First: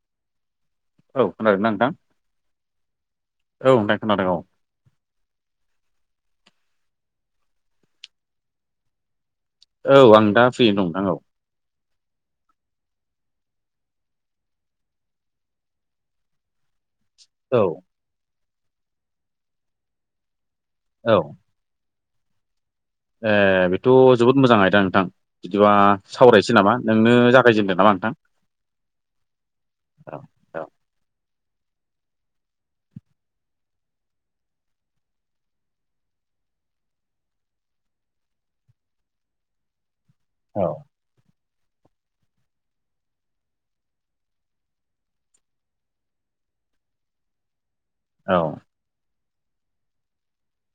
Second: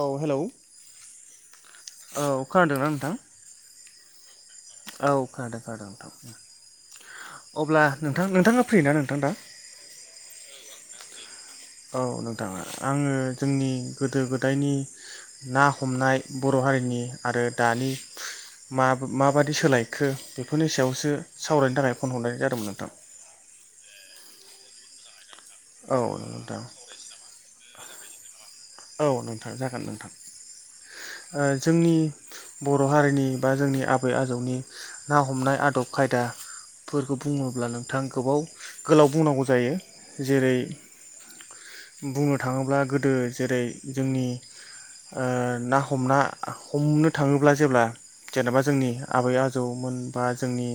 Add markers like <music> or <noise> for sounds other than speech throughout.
औ हेलौ औ खोनादों नां औ खोनादोंना नोंथां? औ नै खोनादों औ। औ खोनादों खोनादों नोंथां। अब्ला नोंथां नोंथाङा फ्रिना नोंथां दा? औ आं दा फ्रियैनो दं नोंथां औ। औ नोंथाङा आङो जोंनि गोदो-गोदायनि ना हमनाय बर' हारिनि आरो औ दानि मा माबादि सोलायखो बेफोरनि औ सायावसो सावरायनो थाखाय फन हरनाय जादों नोंथां। ए बेथ' जोबोद मोजां आयदा नोंथां। बिदिबा औ सावरायसै नोंथां नामा नोंनो जागायजेनदों नामा नोंथां। औ नोंथां जागोन नोंथां। औ औ ओ जोंनि बर' हारिनि बा जोंनि आबै आजौनि ना हमनाय आदब खायदा फोरखौ बुङोब्ला नोंथाङ गोबाव गोलाव बुंनांगौ जायो। जेरै बुंनो थाङोब्ला गोदो जेरै जोंनि ओ ना हमना हमनो थाङोब्ला जेब्ला औ जेनेबा जोंनि आबै आजौमोन बा जोंनि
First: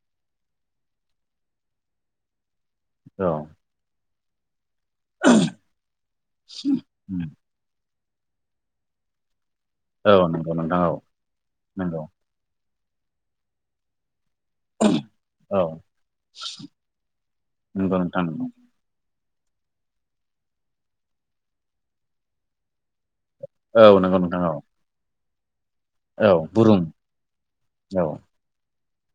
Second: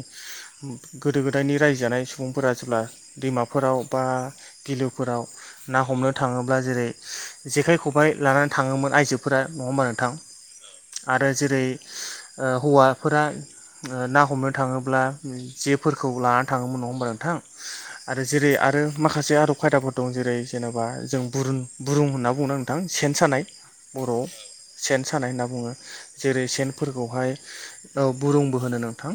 गोदो गोदायनि रायजो जानाय सुबुंफोरा मानसिब्ला औ दैमाफोराव बा गिलोफोराव ना हमनो थाङोब्ला जेरै उम जेखाइ खबाइ लानानै थाङोमोन आइजोफोरा। नङा होमबा औ नोंथां नंगौ नोंथां औ आरो जेरै नंगौ ओ हौवाफोरा ना हमनो थाङोब्ला औ जेफोरखौ लानानै थाङोमोन नङा होनबा नोंथां नंगौ नोंथां आरो नंगौ जेरै आरो मा खासे आरब खायदाफोर दं जेरै जेनेबा जों बुरुं बुरुं होनना बुंनो नोंथां सेन सानाय। औ नंगौ बर'आव नोंथां औ। सेन सानाय होनना बुङो। औ जेरै बुरुम सेनफोरखौहाय औ बुरुंबो होनो नोंथां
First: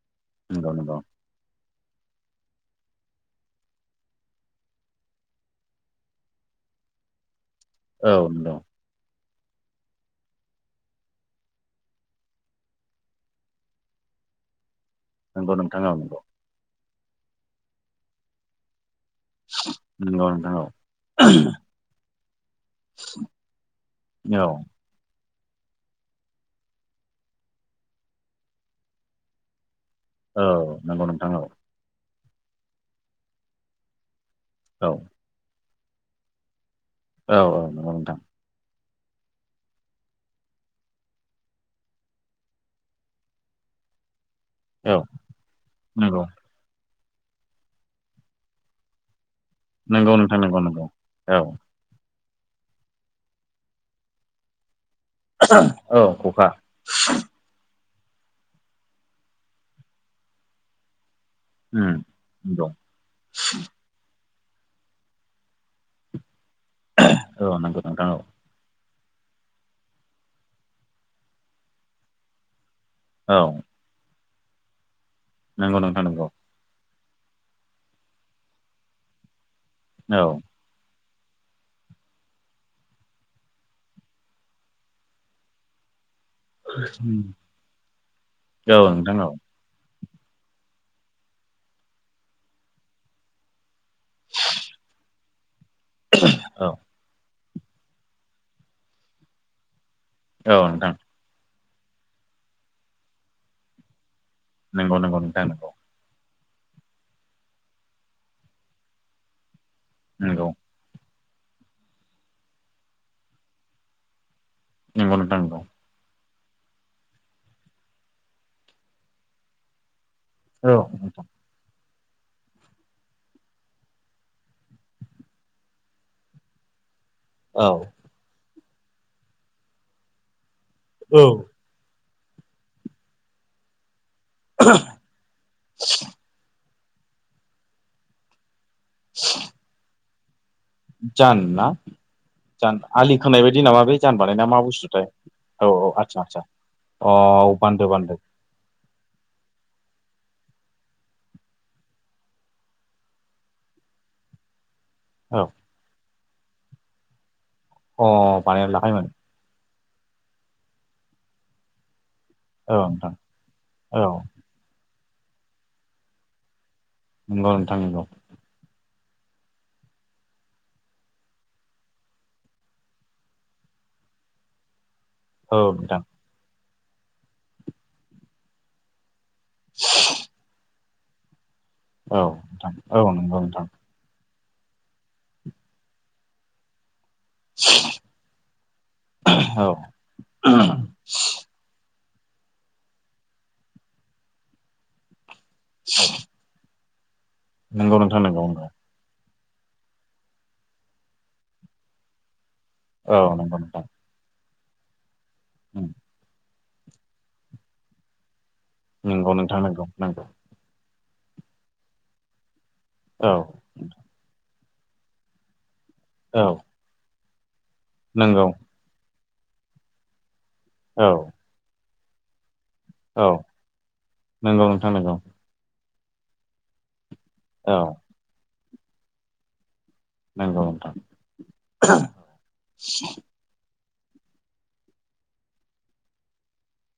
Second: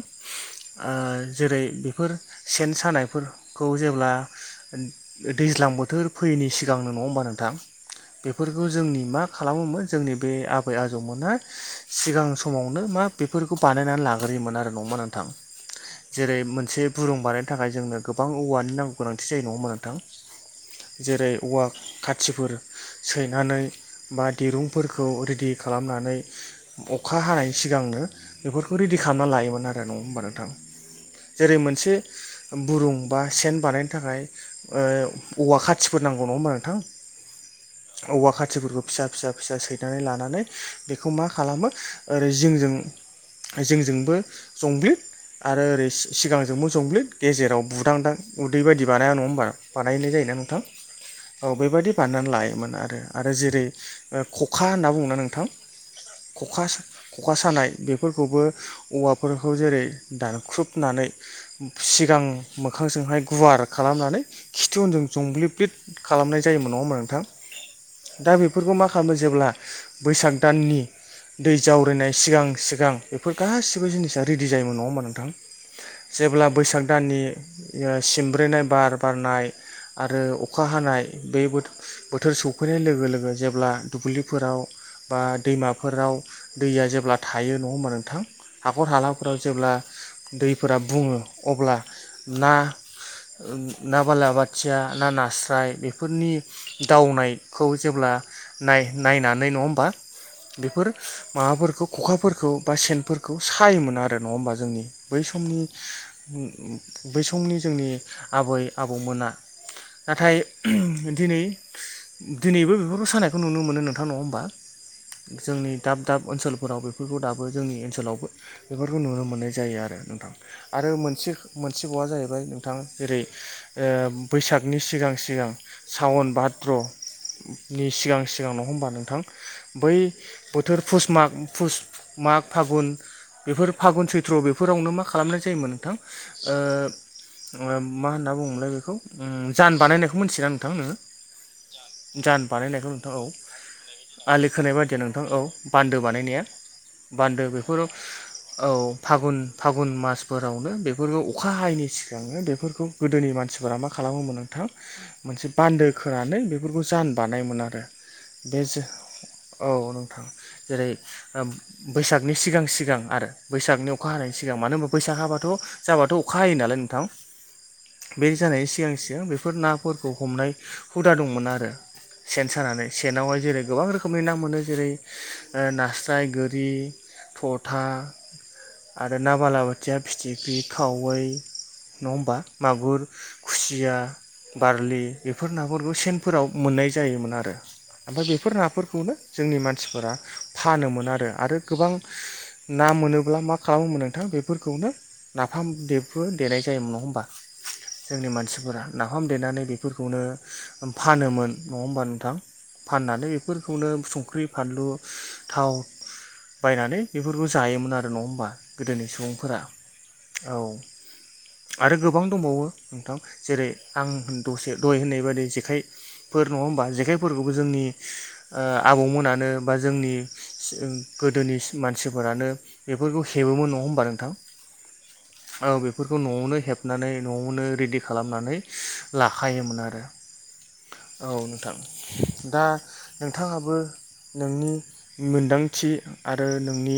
नंगौ ओ नंगौ जेरै बेफोर सेन सानायफोरखौ जेब्ला दैज्लां बोथोर फैयैनि सिगां जांनो नङा होमबा नोंथां औ नंगौ बेफोरखौ जोंनि मा खालामोमोन जोंनि बे आबै-आबौमोना सिगां समावनो मा बेफोरखौ बानायनानै लाग्रोयोमोन आरो। नङा नोंथां नंगौ नोंथां औ जेरै मोनसे बुरुं बानायनो थाखाय जोंनो गोबां औवानि नां गोनांथि जायो नङा नोंथां नंगौ नंगौ नोंथां औ जेरै औवा खाथिफोर सैनानै बा औ दिरुंफोरखौ रेदि खालामनानै अखा हानायनि सिगांनो बेफोरखौ रेडि खालामना लायोमोन आरो। नङा होमबा नोंथां औ नंगौ नोंथां औ जेरै मोनसे बुरुं बा सेन बानायनो थाखाय ओ औ औवा खाथिफोर नांगौ नङा होमबा नोंथां। औ औ नंगौ नोंथां। औवा खाथिफोरखौ फिसा फिसा फिसा सैनानै लानानै बेखौ मा खालामो ओरै जिंजों जोंजोंबो जंब्लिद औ आरो ओरै नंगौ सिगांजोंबो जंब्लिद गेजेराव बुदांदां उदै बायदि बानाया नङा होमबा बानायनाय नंगौ जायो ना नंगौ नोंथां नंगौ औ बेबायदि बा नानै लायोमोन आरो जेरै खखा होनना बुङो ना नोंथां औ खखा ख'खा सानाय बेफोरखौबो औवाफोरखौ जेरै दानख्रुबनानै। उम सिगां नंगौ मोखांजोंहाय गुवार खालामनानै। खितुउनजों जंब्लिब्लिद खालामनाय जायोमोन नङामोन नोंथां। औ नांगौ नोंथा औ। दा बेफोरखौ मा खालामो जेब्ला बैसाग दाननि दै जावरायनाय सिगां सि गां बेफोर औ गासिबो जिनिसा रेदि जायोमोन नङा होमबा नोंथां नंगौ नोंथां नंगौ जेब्ला बैसाग दाननि सिमब्रेनाय बार बारनाय औ आरो अखा हानाय। बेबोथ। बोथोर सौफैनाय लोगो लोगो जेब्ला दुब्लिफोराव बा दैमाफोराव। दैया जेब्ला थायो नङा होमबा नोंथां औ हाखर नोंथां हालाफोराव औ जेब्ला दैफोरा बुङो अब्ला ना ना बालाबाथिया ना नास्राय। बेफोरनि औ दावनायखौ जेब्ला नाय-नायनानै नङा होमबा। औ बेफोर नोंथां माबाफोरखौ खखाफोरखौ बा सेनफोरखौ सायोमोन आरो। नङा होमबा जोंनि नंगौ नंगौ बै नोंथां समनि। नंगौ बै समनि जोंनि आबै आबौमोना। नाथाय नंगौ दिनै। दिनैबो बेफोरखौ सानायखौ नुनो मोनो नोंथां नङा होमबा नंगौ नोंथां नंगौ जोंनि दाब दाब ओनसोलफोराव बेफोरखौ दाबो जोंनि ओनसोलावबो बेफोरखौ नुनो मोननाय जायो आरो। औ आरो नोंथां मोनसे मोनसेबावा जाहैबाय नोंथां जेरै ओ बैसागनि सिगां सिगां सावन बाद द्र औ नि सिगां सिगां नङा होमबा नोंथां बै बोथोर फुस औ माग फुस माग फागुन बेफोर फागुन सैट्र ट्र' बेफोरावनो मा खालामनाय जायोमोन नोंथां ओ मा होनना बुङोमोनलाय बे खौ उम जान बानायनायखौ मिथियो ना जान ना जान बानायनायखौ नोंथां आलि औ खोनाय बायदि नामा बे जान बानायना आलि मा खोनाय बायदिया बुस्थुथाय नोंथां औ बान्दो बानायनाया। औ बान्दो बेफोर औ। बान्दो फागुन फागुन मासफोरावनो बेफोरखौ अखा हायैनि सिगांनो बेफोरखौ गोदोनि मानसिफोरा मा खालामो। खालामोमोन नोंथां औ मोनसे बान्दो खोनानै बेफोरखौ जान बानायोमोन आरो। अ बे बानायना जो लाखायोमोन। औ नोंथां जेरै बैसागनि सिगां औ सिगां नोंथां आरो बैसागनि अखा औ हानायनि सिगां मानो होनबा बैसाग हाबाथ' जाबाथ' अखा हायो नालाय। नोंथां नंगौ नोंथां नंगौ बे जानायनि सिगां सिगां बेफोर नाफोरखौ हमनाय। हुदा दंमोन आरो सेन सानानै सेनावहाय जेरै गोबां रोखोमनि ना मोनो जेरै औ नोंथां नास्राय गोरि थथा आरो आरो ना बालाबाथिया फिथिख्रि खावै नङा औ होमबा नोंथां औ मागुर नंगौ नोंथां खुसिया। बारलि बेफोर नाफोरखौ सेनफोराव मोननाय जायोमोन आरो ओमफाय बेफोर नाफोरखौनो जोंनि औ मानसिफोरा फानोमोन आरो आरो गोबां। ना मोनोब्ला मा खालामोमोन नोंथां बेफोरखौनो नाफाम देबो देनाय जायोमोन। होमबा नंगौ नोंथां जोंनि नंगौ नंगौ मानसिफोरा नाफाम। देनानै बेफोरखौनो फानोमोन नङा होमबा नोंथां। फाननानै औ नंगौ बेफोरखौनो नोंथां संख्रि, फानलु, थाव। बायनानै बेफोरखौ जायोमोन आरो नङा होमबा गोदोनि नंगौ सुबुंफोरा नोंथां नंगौ नंगौ औ। आरो गोबां दंबावो नोंथां औ जेरै आं दसे दहाय होननाय बायदि जेखाइ औ फोर नङा होमबा जेखायफोरखौबो जोंनि नंगौ ओ आबौमोनानो बा जोंनि औ गोदोनि मानसिफोरानो बेफोरखौ औ हेबोमोन नङा' होमबा नोंथां नंगौ नोंथां नंगौ औ बेफोरखौ न'आवनो हेबनानै न'आवनो औ रेडि खालामनानै लाखायोमोन आरो। नंगौ नोंथां औ नोंथां दा नोंथाङाबो नोंनि मोनदांथि आरो नोंनि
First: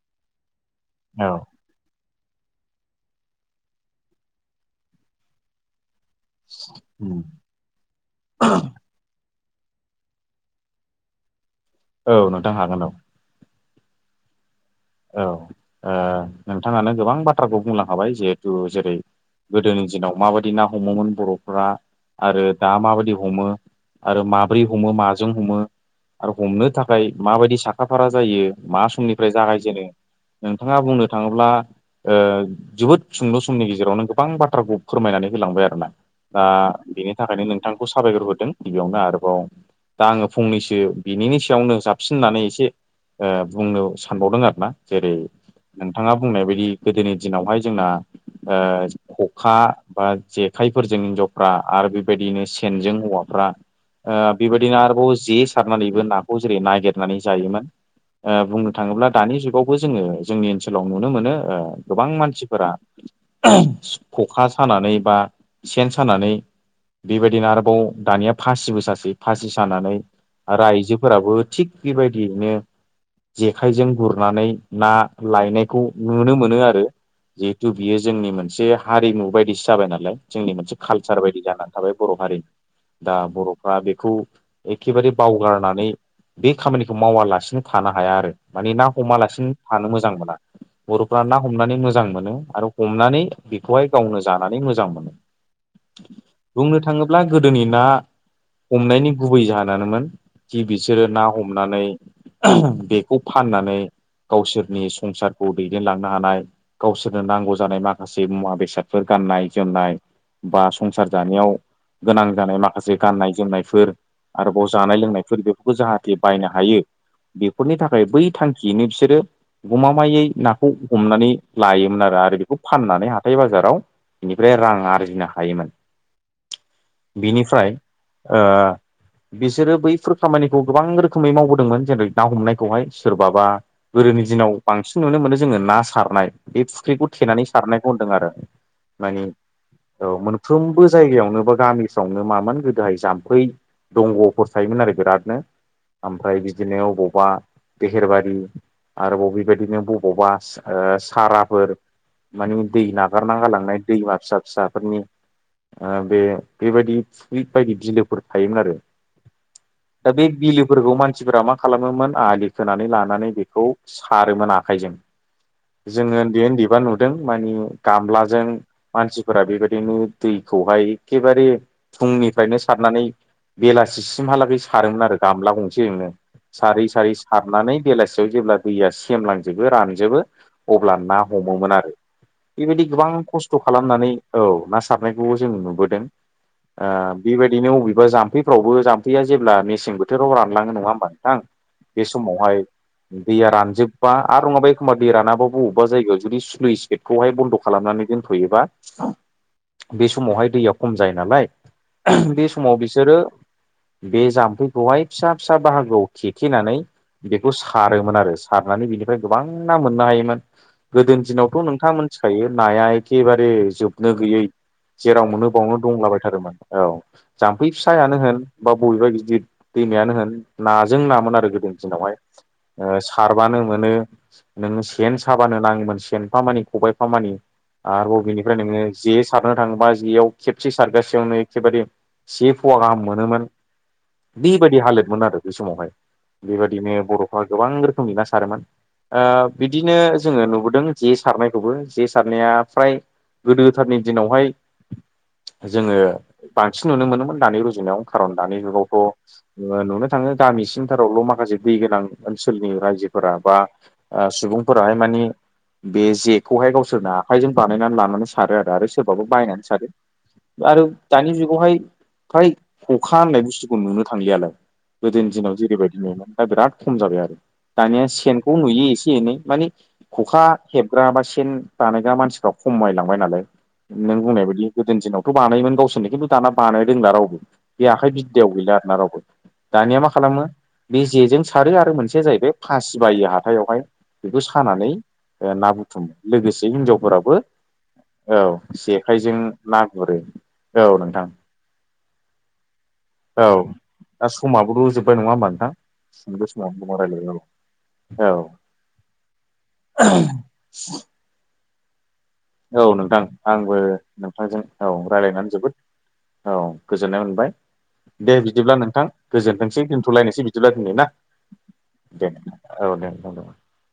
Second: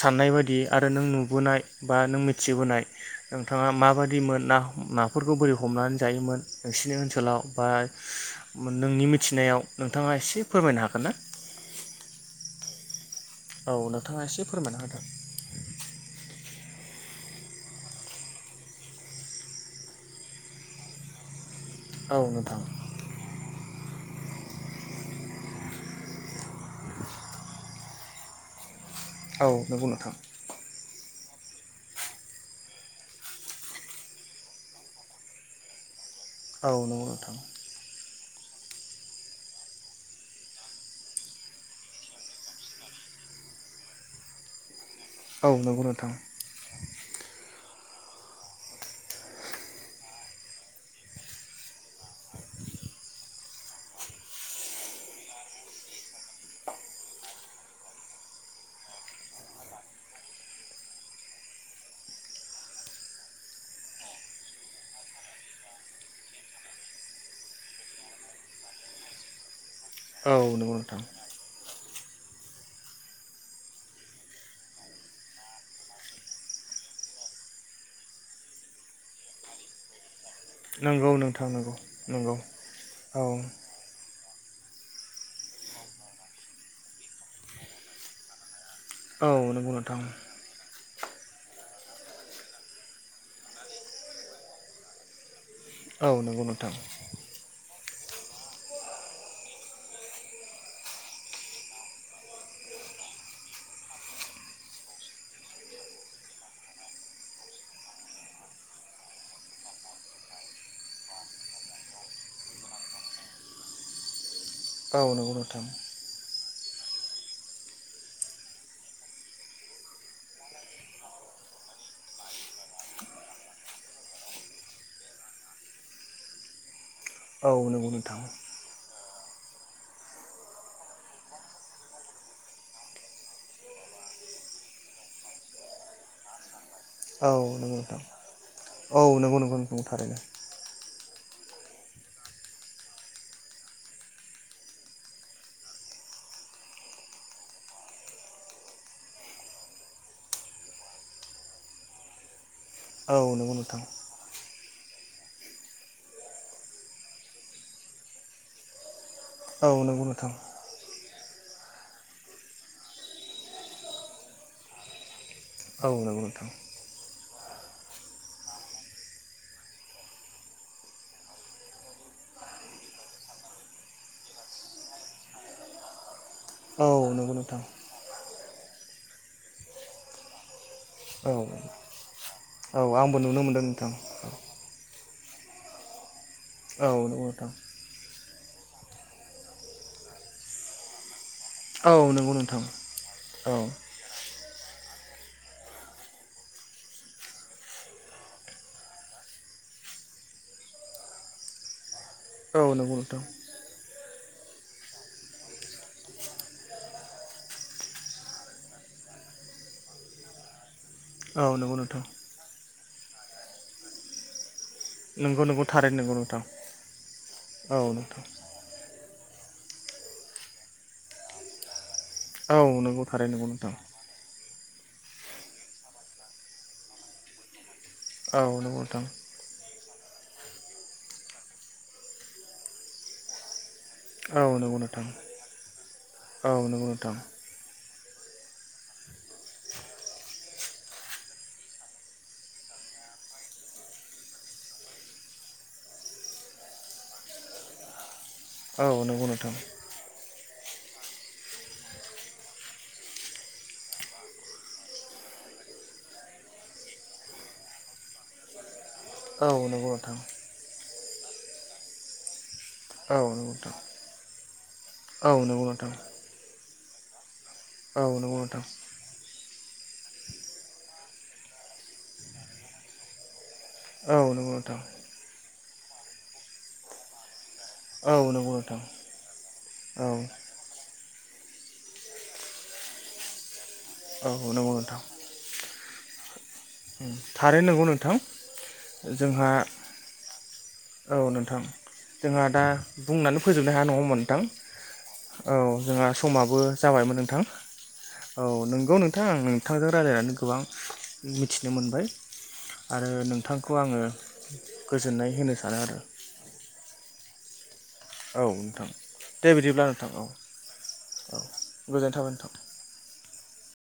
साननाय बादि आरो नों औ नुबोनाय‌‌ बा नों मिथिबोनाय नोंथाङा माबायदि मोन ना नाफोरखौ बोरै हमनानै जायोमोन नोंसोनि उम ओनसोलाव बा नोंनि मिथ मोनथिनायाव नोंथाङा एसे फोरमायनो हागोन ना। औ नोंथां हागोन औ। औ नोंथाङा एसे फोरमायना होदो। औ ओ नोंथाङानो गोबां बाथ्राखौ बुंलां खाबाय जिहेथु जेरै गोदोनि दिनाव माबायदि ना हमोमोन बर' फोरा औ आरो नोंथां दा माबायदि हमो आरो माब्रै हमो माजों हमो आरो हमनो थाखाय माबायदि साखा फारा जायो मा समनिफ्राय औ जागायजेनो नंगौ नोंथां नोंथाङा बुं बुंनो थाङोब्ला ओ जोबोद सुंद' समनि गेजेरावनो गोबां बाथ्राखौ फोरमायनानै होलांबाय आरो ना। दा औ नंगौ बेनि नोंथां। थाखायनो नोंथांखौ साबायखर होदों गिबियावनो आरोबाव दा आङो फंनैसो बिनिनि सायावनो साबसिन होननानै एसे ओ बुंनो सानबावदों आरो। ना जेरै औ नंगौ नोंथां नोंथाङा बुंनाय बायदि गोदोनि दिनावहाय जोंना ओ खखा बा जेखाइफोरजों हिनजावफ्रा आरो बेबायदिनो सेनजों हवाफ्रा ऐ बेबायदिनो आरोबाव जे सारनानैबो नाखौ जेरै नागिरनानै जायोमोन। ओ बुंनो थाङोब्ला दानि जुगावबो जोङो जोंनि ओनसोलाव नुनो मोनो ओ गोबां मानसिफोरा सु ख'खा सानानै बा सेन सानानै बेबायदिनो आरोबाव दानिया फासिबो ससे फासि खानानै औ आरो नंगौ नोंथां आइजोफोराबो थिग बेबायदियैनो जेखायजों गुरनानै ना लायनायखौ नुनो मोनो आरो। जिहेथु बियो जोंनि मोनसे हारिमु बायदिसो जाबाय नालाय। जोंनि मोनसे नंगौ कालसार बायदि नोंथां जानानै नंगौ थाबाय बर' नंगौ हारिनि। दा औ बर'फ्रा बेखौ एखेबारे बावगारनानै बे खामानिखौ मावालासिनो थानो हाया आरो। माने ना औ अमालासिनो नंगौ थानो नोंथां मोजां मोना। बर'फ्रा ना हमनानै मोजां मोनो आरो हमनानै बेखौहाय गावनो जानानै मोजां मोनो। औ नंगौ नोंथां। बुंनो थाङोब्ला गोदोनि ना <inaudible> हमनायनि गुबै जाहोनानोमोन खि बिसोरो ना हमनानै बेखौ फाननानै गावसोरनि संसारखौ दैदेनलांनो हानाय गावसोरनो नांगौ जानाय माखासे मुवा बेसाद फोर गाननाय जोमनाय। बा संसार जानायाव गोनां जानाय माखासे गाननाय जोमनायफोर। आरोबाव जानाय औ नंगौ लोंनायफोर नोंथां बेफोरखौ जाहाथे बायनो हायो बेफोरनि थाखाय बै थांखि जनि बिसोरो गमामायै नाखौ हमनानै लायोमोन आरो आरो बेखौ फाननानै हाथाय बाजाराव बेनिफ्राय रां आरजिनो हायोमोन। <inaudible> बिनिफ्राय नंगौ नोंथां ओ बिसोरो बैफोर खामानिखौ गोबां रोखोमै मावबोदोंमोन जेरै ना हमनायखौहाय सोर माबा गोदोनि दिनाव बांसिन नुनो मोनो जोङो ना सारनाय बे फुख्रिखौ औ थेनानै नंगौ सारनायखौ नोंथां होनदों आरो। औ। औ नंगौ‌। औ मोनफ्रोमबो जायगायावनो बा गामिफ्रावनो मामोन गोदोहाय जाम्फै दंग'फोर थायोमोन आरो बिरादनो। ओमफ्राय बिदिनो गबा दहेरबारि आरोब बेबायदिनो बबावबा ओ साराफोर मानि। दै औ नागारना नंगौ गालांनाय नोंथां दैमा फिसा फिसाफोरनि ओ बे बेबायदि फख्रि बायदि बिलोफोर थायोमोन आरो। औ नंगौ दा बे नोंथां बिलोफोरखौ मानसिफोरा मा खालामोमोन आंलि सोनानै लानानै बेखौ सारोमोन आखाइजों औ जोङो नंगौ उन्दै नोंथां उन्दैबा नुदों मानि गामलाजों मानसिफोरा बेबायदिनो दै खौहाय एखेबारे फुंनिफ्रायनो सारनानै बेलासिसिमहाला बेै सारोमोन आरो गामला गंसे जोंनो सारै सारै औ नंगौ नोंथां हारनानै बेलासियाव जेब्ला दैया सेमलांजोबो रानजोबो अब्ला ना औ हमोमोन आरो। औ बेबायदि गोबां आंबो नुनो खस्थ' मोनदों नोंथां खालामनानै औ ना सारनायखौबो जों नुबोदों औ नंगौ नोंथां बेबायदिनो अबेबा जाम्फैफ्रावबो जाम्फैया जेब्ला मेसें बोथोराव रानलाङो नङा होमबा नोंथां। बे औ नंगौ समावहाय नोंथां। दैया औ रानजोबा आरो नङाबा एखमबा दै रानाबा बबेबा जायगायाव जुदि स्लुइ स गेटखौहाय बन्द' खालामनानै दोनथ'योबा। बे समावहाय दैया खम जायो नालाय बे औ समाव नंगौ बिसोरो नोंथां बे जाम्फैखौहाय फिसा फिसा बाहागोआव खेथेनानै बेखौ सारोमोन आरो सारनानै बिनिफ्राय गोबां ना मोननो हायोमोन गोदोनि औ दिनावथ' नंगौ नोंथां मोनथिखायो नाया एखेबारे जोबनो गैयै जेराव नंगौ मोनो नंगौ बयावनो थारैनो नंगौ नोंथां दंलाबायथारोमोन औ जाम्फै औ फिसायानो नोंथां होन बा बबेबा गि जि दैमायानो होन नाजों नामोन आरो गोदोनि दिनावहाय औ ओ नंगौ थारैनो नंगौ सारबानो नोंथां मोनो नोंङो सेन साबानो नाङोमोन सेनफामानि खबायाइफामानि आरो बबेनिफ्राय औ नंगौ नोङो जे नोंथां सारनो थाङोबा जियाव खेबसे सारगासेयावनो एखेबारे से फवा गाहाम मोनोमोन औ बेबायदि नंगौ नोंथां हालोदमोन आरो बै समावहाय औ नंगौ बेबायदिनो नोंथां बर'फ्रा गोबां रोखोमनि ना सारोमोन ओ बिदिनो जोङो नुबोदों जे सारनायखौबो जे सारनाया फ्राय गोदोथारनि दिनावहाय जोङो बांसिन नुनो मोनोमोन दानि रुजुनायाव खारन दानि औ जुगावथ' नंगौ नोंथां नुनो थाङो गामिसि ल' माखासे दै गोनां ओनसोलनि रायजोफोरा बा सुबुंफोराहाय मानि बे जेखौहाय गावसोरनो आखाइजों बानायनानै लानानै सारो आरो। सोरबाबो औ बायनानै सारो नंगौ नोंथां आरो दानि जुगावहाय फ्राय खखा होननाय औ नंगौ बुस्थुखौ नोंथां नुनो थांलियालाय गोदोनि औ दिनाव नंगौ नोंथां जेरैबायदि नुयोमोन दा बिराद खम जाबाय आरो दानिया औ नंगौ सेनखौ नोंथां नुयो एसे एनै मानि खखा हेबग्रा बा सेन बानायग्रा मानसिफ्रा खमायलांबाय नालाय औ नों बुंनाय नंगौ बायदि नोंथां गोदोनि दिनावथ' बानायोमोन गावसोरनो खिन्थु दाना बानाय रोंला रावबो बे आखाइ औ बिद्दायाव नंगौ गैला नोंथां आर ना रावबो दानिया औ मा खालामो बे जेजों सारो आरो मोनसेया जाहैबाय फासि बायो हाथायावहाय बेखौ औ नंगौ सानानै नोंथां ना बुथुमो लोगोसे हिनजावफोराबो थारैनो नंगौ नोंथां औ जेखाइजों जोंहा ना गुरो औ नोंथां। जोंहा दा बुंनानै औ फोजोबनो हाया नङा होनबा दा नोंथां समाबो जोब्बाय नङा होमबा औ। नोंथां जोंहा बे समाबो समाव गोबां जाबायमोन रायलायबाय नोंथां। औ नोंगौ नोंथां आं नोंथांजों रायजायनानै गोबां मिथिनो मोनबाय औ आरो नोंथां नोंथांखौ आंबो आङो नोंथांजों औ गोजोननाय रायज्लायनानै होनो जोबोद सानो आरो औ गोजोननाय मोनदों दे बिदिब्ला नोंथां दे गोजोनथोंसै दोन्थ'लायनोसै बिदिब्ला दिनै ना। दे गोजोन्थाव नोंथां। <inaudible>